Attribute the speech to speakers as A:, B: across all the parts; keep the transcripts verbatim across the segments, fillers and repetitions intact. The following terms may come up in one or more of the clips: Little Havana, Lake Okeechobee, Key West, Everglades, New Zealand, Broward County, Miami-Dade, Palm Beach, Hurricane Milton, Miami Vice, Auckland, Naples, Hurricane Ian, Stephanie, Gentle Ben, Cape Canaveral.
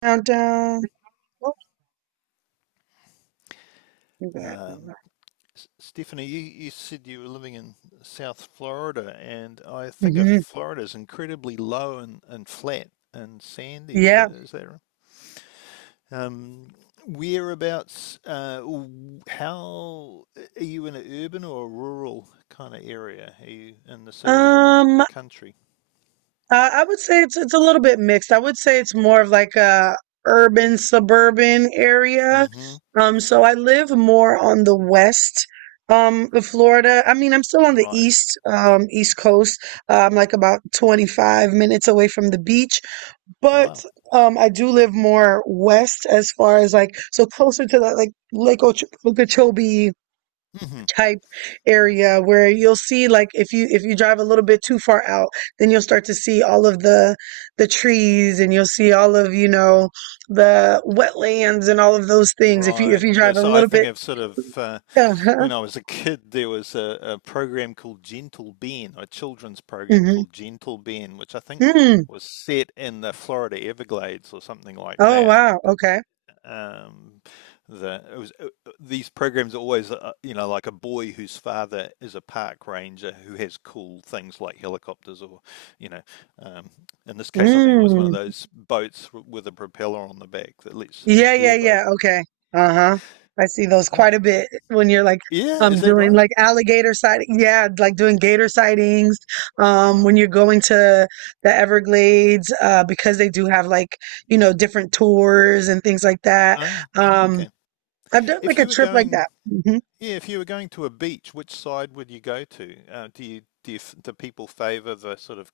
A: Countdown. Oh, you got
B: Um, Stephanie, you, you said you were living in South Florida, and I think of
A: hmm.
B: Florida is incredibly low and, and flat and sandy. Is that
A: Yeah.
B: is that right? Um, whereabouts? Uh, How are you in an urban or a rural kind of area? Are you in the city or the
A: Um,
B: the
A: uh,
B: country?
A: I would say it's it's a little bit mixed. I would say it's more of like a urban suburban area.
B: Mm-hmm.
A: Um, so I live more on the west, um, of Florida. I mean, I'm still on the
B: Right.
A: east, um, east coast. Uh, I'm like about twenty-five minutes away from the beach, but
B: Wow.
A: um, I do live more west as far as like so closer to the like Lake Ocho- Okeechobee
B: Hmm.
A: type area where you'll see like if you if you drive a little bit too far out then you'll start to see all of the the trees and you'll see all of you know the wetlands and all of those things if you if
B: Right.
A: you
B: The-
A: drive a
B: So I
A: little
B: think
A: bit.
B: I've sort of, uh,
A: Uh-huh.
B: when I was a kid, there was a, a program called Gentle Ben, a children's program
A: Hmm.
B: called Gentle Ben, which I think
A: Mm.
B: was set in the Florida Everglades or something like
A: Oh,
B: that. The
A: wow,
B: big-
A: okay.
B: Um, the it was uh, uh, these programs are always, uh, you know, like a boy whose father is a park ranger who has cool things like helicopters, or, you know, um, in this case, I think it was one of
A: Mm.
B: those boats w- with a propeller on the back that lets uh,
A: Yeah, yeah, yeah.
B: airboat.
A: Okay. Uh-huh. I see those quite a bit when you're like
B: Yeah,
A: um
B: is that
A: doing
B: right?
A: like alligator sighting. Yeah, like doing gator sightings. Um,
B: Alright.
A: when you're going to the Everglades, uh, because they do have like, you know, different tours and things like that.
B: Ah,
A: Um,
B: okay.
A: I've done
B: If
A: like a
B: you were
A: trip like
B: going,
A: that.
B: yeah, if you were going to a beach, which side would you go to? Uh, do you do you, do people favor the sort of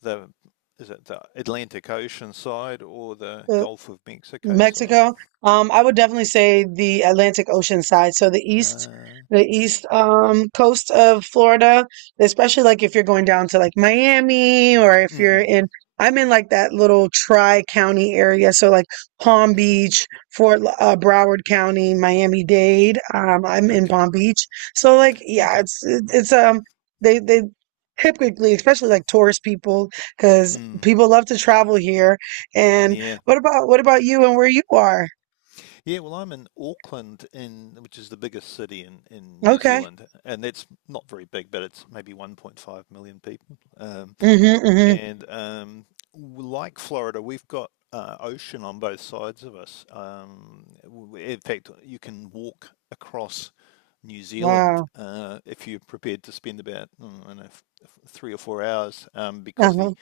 B: the is it the Atlantic Ocean side or the
A: Hmm.
B: Gulf of Mexico side?
A: Mexico. Um, I would definitely say the Atlantic Ocean side. So the east,
B: Uh,
A: the east um, coast of Florida, especially like if you're going down to like Miami or if you're
B: mm-hmm,
A: in, I'm in like that little tri-county area. So like Palm
B: mm-hmm.
A: Beach, Fort L- uh, Broward County, Miami-Dade. Um, I'm in
B: Okay,
A: Palm Beach. So like, yeah,
B: okay.
A: it's, it's, um, they, they, typically, especially like tourist people, because
B: Mm,
A: people love to travel here, and
B: yeah,
A: what about what about you and where you are?
B: yeah. Well, I'm in Auckland, in which is the biggest city in in New
A: Okay.
B: Zealand, and that's not very big, but it's maybe one point five million people. Um,
A: Mm-hmm. Mm-hmm.
B: and um, like Florida, we've got uh, ocean on both sides of us. Um, in fact, you can walk across New Zealand
A: Wow.
B: uh, if you're prepared to spend about mm, I don't know, three or four hours um, because the
A: Uh-huh.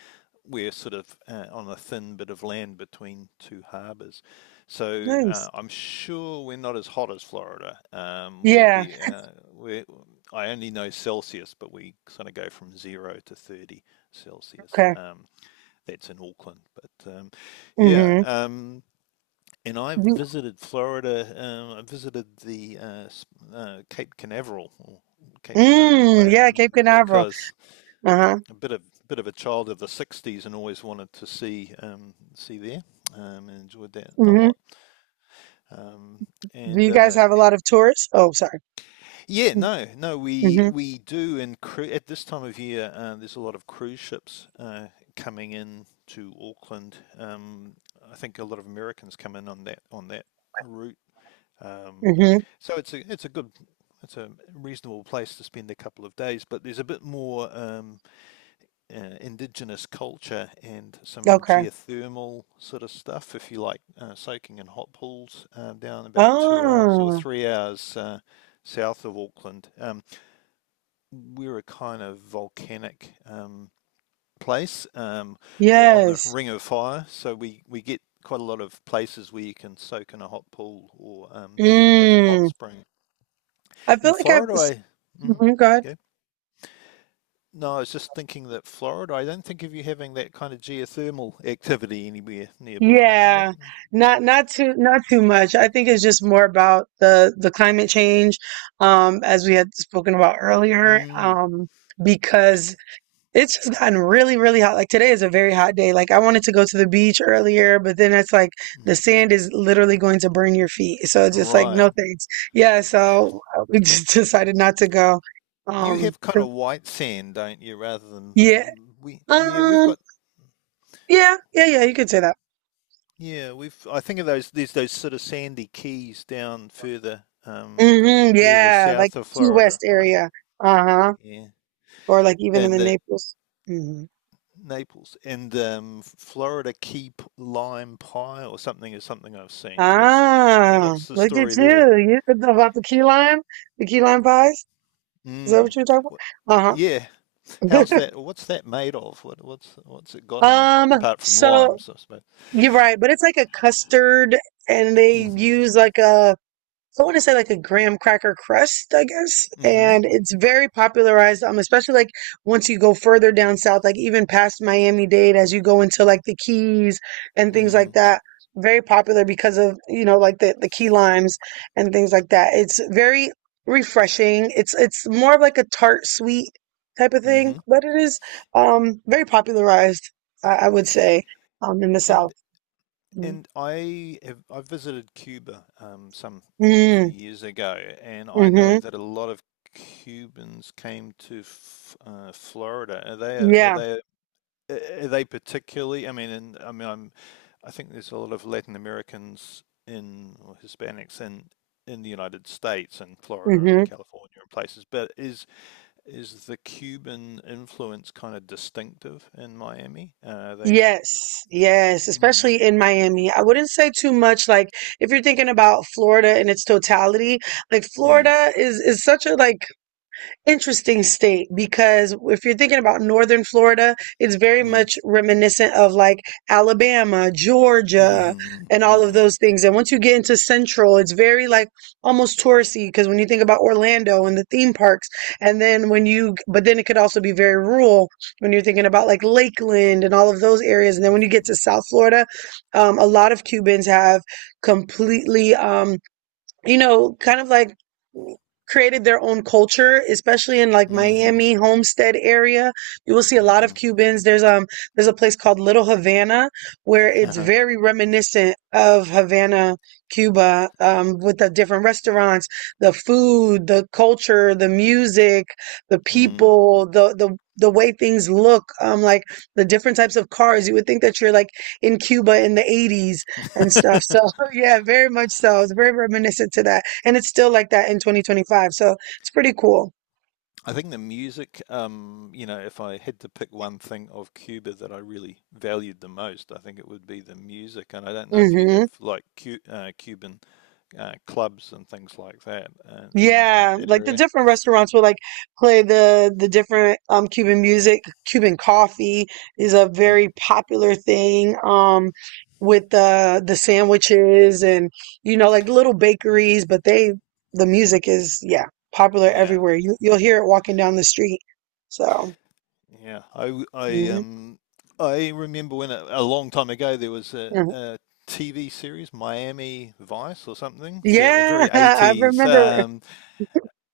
B: we're sort of uh, on a thin bit of land between two harbours. So
A: Nice.
B: uh, I'm sure we're not as hot as Florida. Um, we
A: Yeah.
B: we uh, we I only know Celsius, but we sort of go from zero to thirty Celsius.
A: Okay.
B: Um, that's in Auckland. But um, yeah,
A: Mm-hmm.
B: um, and I've
A: Do,
B: visited Florida. Um, I visited the uh, uh, Cape Canaveral, or Cape. Um, I
A: mm, yeah,
B: um,
A: Cape Canaveral.
B: because
A: Uh-huh.
B: a bit of bit of a child of the sixties and always wanted to see um, see there. Um, and enjoyed that a
A: Mm-hmm.
B: lot. Um,
A: Do
B: and
A: you guys
B: uh,
A: have a lot of tourists? Oh, sorry.
B: Yeah, no, no, we
A: Mm-hmm.
B: we do, and cru- at this time of year, uh, there's a lot of cruise ships uh, coming in to Auckland. Um, I think a lot of Americans come in on that on that route. Um,
A: Mm-hmm.
B: so it's a it's a good it's a reasonable place to spend a couple of days, but there's a bit more um, uh, indigenous culture and some
A: Okay.
B: geothermal sort of stuff if you like uh, soaking in hot pools uh, down about two hours or
A: Oh,
B: three hours uh, south of Auckland. Um, we're a kind of volcanic um, place um, or on the
A: yes.
B: ring of fire. So we, we get quite a lot of places where you can soak in a hot pool or, um, you know, have hot
A: Mm.
B: spring.
A: I feel
B: In
A: like I've,
B: Florida, I mm,
A: mm.
B: go. No, I was just thinking that Florida. I don't think of you having that kind of geothermal activity anywhere nearby, is it?
A: Yeah, not not too not too much. I think it's just more about the the climate change, um, as we had spoken about earlier,
B: Mm,
A: um, because it's just gotten really, really hot. Like today is a very hot day. Like I wanted to go to the beach earlier, but then it's like the
B: mm.
A: sand is literally going to burn your feet. So it's just like
B: Right.
A: no thanks. Yeah, so we just decided not to go.
B: You
A: Um,
B: have kind of white sand, don't you, rather
A: yeah,
B: than we? Yeah, we've
A: um,
B: got.
A: yeah, yeah, yeah. You could say that.
B: Yeah, we've. I think of those. There's those sort of sandy keys down further, um,
A: Hmm,
B: further
A: yeah, like
B: south of
A: Key West
B: Florida, right?
A: area. Uh-huh.
B: Yeah,
A: Or like even in
B: and
A: the
B: the
A: Naples. Hmm.
B: Naples and um, Florida key p- lime pie or something is something I've seen. What's
A: Ah,
B: what's the
A: look at
B: story there?
A: you. You could know about the key lime, the key lime pies. Is that what
B: Mm.
A: you're talking
B: What,
A: about?
B: yeah, how's
A: Uh-huh.
B: that? What's that made of? What what's what's it got in it
A: Um,
B: apart from
A: so
B: limes, I suppose.
A: you're right, but it's like a custard and they
B: Mm-hmm.
A: use like a I want to say like a graham cracker crust, I guess.
B: Mm-hmm.
A: And it's very popularized, um, especially like once you go further down south, like even past Miami-Dade, as you go into like the Keys and things
B: Mm-hmm.
A: like that. Very popular because of, you know, like the, the key limes and things like that. It's very refreshing. It's it's more of like a tart sweet type of thing,
B: Mm-hmm.
A: but it is um very popularized, I, I would say, um, in the
B: And
A: South. Mm.
B: And I have, I visited Cuba um, some few
A: Mm-hmm.
B: years ago, and I know that a lot of Cubans came to f uh, Florida. Are they are
A: Yeah.
B: they are they particularly? I mean, and I mean, I'm, I think there's a lot of Latin Americans in or Hispanics in in the United States and Florida
A: Mm-hmm.
B: and California and places. But is is the Cuban influence kind of distinctive in Miami? Uh, are they?
A: Yes, yes,
B: Mm,
A: especially in Miami. I wouldn't say too much like if you're thinking about Florida in its totality, like
B: mm,
A: Florida is is such a like interesting state because if you're thinking about northern Florida, it's very
B: mm.
A: much reminiscent of like Alabama, Georgia,
B: Mhm,
A: and all of
B: mhm,
A: those things. And once you get into central, it's very like almost touristy because when you think about Orlando and the theme parks, and then when you, but then it could also be very rural when you're thinking about like Lakeland and all of those areas. And then when you get
B: mhm,
A: to South Florida, um, a lot of Cubans have completely. Um, you know, kind of like created their own culture, especially in like
B: mhm,
A: Miami Homestead area. You will see a lot of
B: mhm,
A: Cubans. There's um there's a place called Little Havana where it's
B: uh-huh,
A: very reminiscent of Havana, Cuba, um, with the different restaurants, the food, the culture, the music, the
B: mm.
A: people, the the the way things look, um, like the different types of cars. You would think that you're like in Cuba in the eighties and stuff. So yeah, very much so. It's very reminiscent to that, and it's still like that in twenty twenty-five. So it's pretty cool.
B: I think the music, um, you know, if I had to pick one thing of Cuba that I really valued the most, I think it would be the music. And I don't know if you
A: Hmm.
B: have like Cu uh, Cuban uh, clubs and things like that uh, in in
A: Yeah,
B: that
A: like the
B: area.
A: different restaurants will like play the the different um Cuban music. Cuban coffee is a
B: Mm.
A: very popular thing. Um, with the the sandwiches and you know like little
B: Mm.
A: bakeries, but they the music is yeah popular
B: Yeah.
A: everywhere. You you'll hear it walking down the street. So
B: Yeah, I I
A: mhm.
B: um I remember when a, a long time ago there was a,
A: Mhm.
B: a T V series, Miami Vice or something, set a
A: Yeah,
B: very
A: I
B: eighties,
A: remember.
B: um,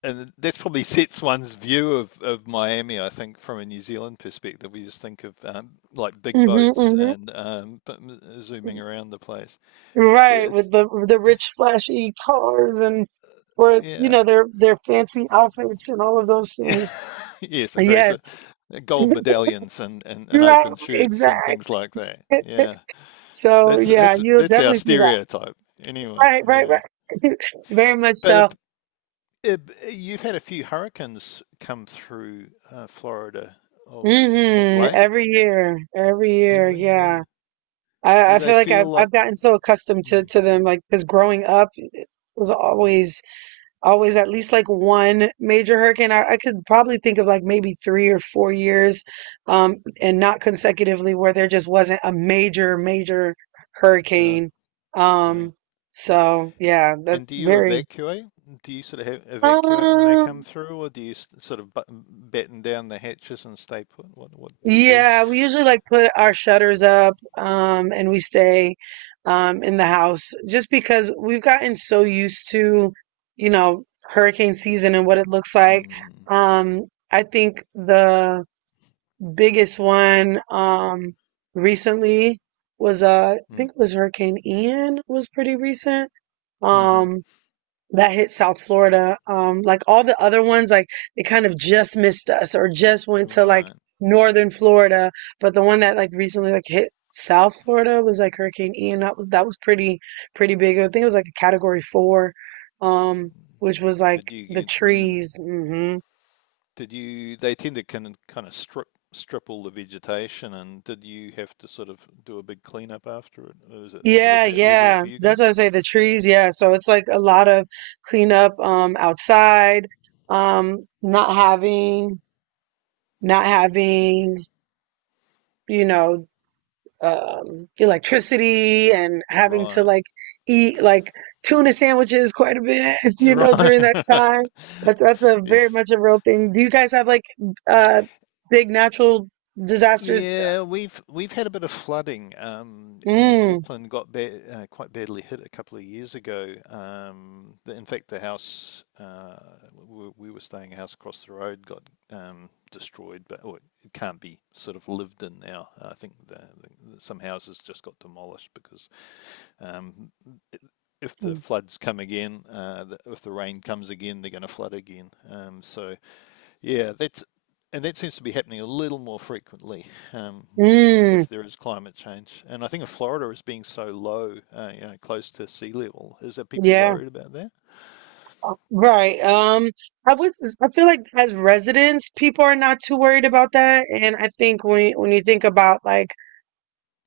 B: and that's probably sets one's view of, of Miami, I think, from a New Zealand perspective. We just think of, um, like big
A: Hmm.
B: boats
A: Hmm.
B: and um, but m- zooming around the place.
A: Right,
B: It,
A: with the the rich, flashy cars and with you know
B: yeah.
A: their their fancy outfits and all of those things.
B: Yes, very so,
A: Yes,
B: gold medallions and, and, and
A: right,
B: open shirts and things
A: exactly.
B: like that. Yeah.
A: So
B: That's
A: yeah,
B: that's
A: you'll
B: that's our
A: definitely see that.
B: stereotype anyway.
A: Right, right,
B: Yeah,
A: right. Very much
B: but it,
A: so.
B: it, you've had a few hurricanes come through uh, Florida of of
A: Hmm.
B: late.
A: Every year, every year,
B: Every
A: yeah.
B: year,
A: I,
B: do
A: I feel
B: they
A: like I've
B: feel like?
A: I've gotten so accustomed to
B: Mm,
A: to them, like because growing up it was
B: mm,
A: always. Always at least like one major hurricane. I, I could probably think of like maybe three or four years, um, and not consecutively where there just wasn't a major, major
B: yeah,
A: hurricane.
B: yeah.
A: Um, so yeah, that's
B: And do you
A: very,
B: evacuate? Do you sort of have, evacuate when they come
A: um,
B: through, or do you s- sort of button, batten down the hatches and stay put? What what do you do?
A: yeah, we usually like put our shutters up, um, and we stay, um, in the house just because we've gotten so used to, you know, hurricane season and what it looks like.
B: Mm,
A: Um, I think the biggest one um recently was uh I
B: mm,
A: think it was Hurricane Ian was pretty recent.
B: mm-hmm.
A: Um, that hit South Florida. Um, like all the other ones like they kind of just missed us or just went to like
B: Right.
A: northern Florida, but the one that like recently like hit South Florida was like Hurricane Ian. That, was- that was pretty pretty big. I think it was like a category four um which was
B: Did
A: like
B: you
A: the
B: get? Mm.
A: trees. Hmm.
B: Did you? They tend to kind of, kind of strip strip all the vegetation, and did you have to sort of do a big cleanup after it? Was it was it
A: Yeah,
B: at that level
A: yeah.
B: for you
A: That's
B: guys?
A: what I say, the trees, yeah. So it's like a lot of cleanup um outside, um, not having not having, you know, um electricity and having to
B: Right,
A: like eat like tuna sandwiches quite a bit, you know, during that
B: right.
A: time. That's that's a very
B: Yes,
A: much a real thing. Do you guys have like uh big natural disasters?
B: yeah, we've we've had a bit of flooding, um, and
A: Mm.
B: Auckland got ba uh, quite badly hit a couple of years ago. Um, the, in fact, the house uh, we, we were staying a house across the road got, um, destroyed, but or it can't be sort of lived in now. I think the, the, some houses just got demolished because, um, it, if the
A: Mm.
B: floods come again, uh, the, if the rain comes again, they're going to flood again. Um, so yeah, that's and that seems to be happening a little more frequently um, with
A: Mm.
B: if there is climate change. And I think of Florida as being so low, uh, you know, close to sea level. Is there people
A: Yeah.
B: worried about that?
A: Right. Um, I would, I feel like as residents, people are not too worried about that. And I think when when you think about like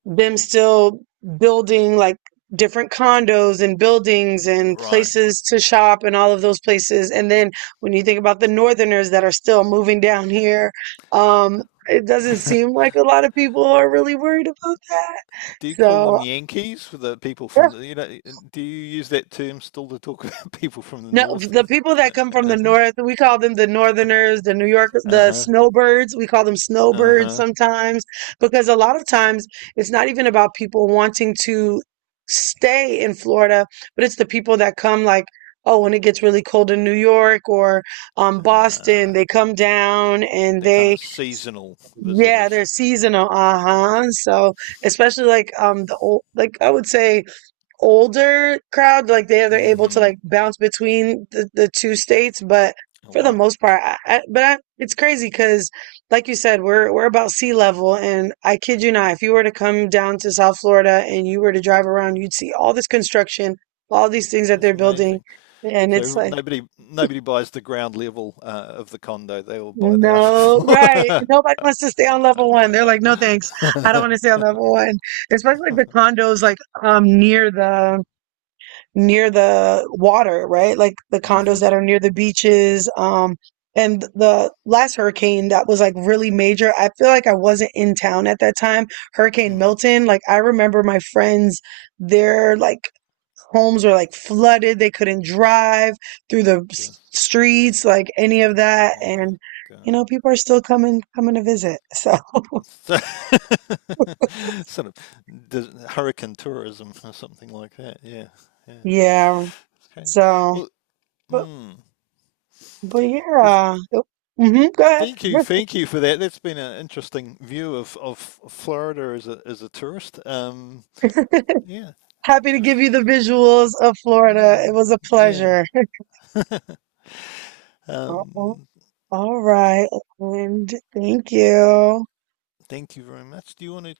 A: them still building like different condos and buildings and
B: Right.
A: places to shop and all of those places, and then when you think about the northerners that are still moving down here, um, it doesn't seem like a lot of people are really worried about that.
B: Do you call
A: So.
B: them Yankees for the people from the, you know, do you use that term still to talk about people from the
A: No,
B: north
A: the
B: of,
A: people that come from the
B: uh,
A: north, we call them the northerners, the New Yorkers, the
B: uh-huh,
A: snowbirds. We call them snowbirds
B: uh-huh,
A: sometimes because a lot of times it's not even about people wanting to stay in Florida, but it's the people that come like, oh, when it gets really cold in New York or um, Boston,
B: uh,
A: they come down and
B: they're kind
A: they,
B: of seasonal
A: yeah,
B: visitors.
A: they're seasonal. Uh-huh. So especially like um the old, like I would say older crowd, like they they're able to
B: Mm-hmm.
A: like bounce between the, the two states, but
B: Oh,
A: for the
B: wow.
A: most part, I, I, but I, it's crazy because, like you said, we're we're about sea level, and I kid you not, if you were to come down to South Florida and you were to drive around, you'd see all this construction, all these things that
B: That's
A: they're building,
B: amazing.
A: and it's
B: So
A: like.
B: nobody nobody buys the ground level uh, of the condo. They all buy the upper
A: No, right.
B: floor.
A: Nobody wants to stay on level one. They're like, no, thanks. I don't want to stay on level one, especially like the condos, like um near the near the water, right? Like the condos
B: Hmm.
A: that are near the beaches. Um, and the last hurricane that was like really major, I feel like I wasn't in town at that time. Hurricane
B: Hmm.
A: Milton, like I remember my friends, their like homes were like flooded. They couldn't drive through the s-
B: Gus,
A: streets, like any of that. And,
B: gus,
A: you
B: gus.
A: know, people are still coming, coming to visit. So,
B: sort of hurricane tourism or something like that. Yeah, yeah.
A: yeah.
B: It's crazy.
A: So,
B: Well,
A: but,
B: mm,
A: but yeah.
B: well,
A: uh, oh, Mm-hmm,
B: thank you,
A: go
B: thank you for that. That's been an interesting view of, of Florida as a as a tourist. Um,
A: ahead.
B: yeah,
A: Happy to give you the visuals of Florida. It
B: yeah.
A: was a
B: Yeah.
A: pleasure.
B: Um,
A: All right, and thank you.
B: Thank you very much. Do you want to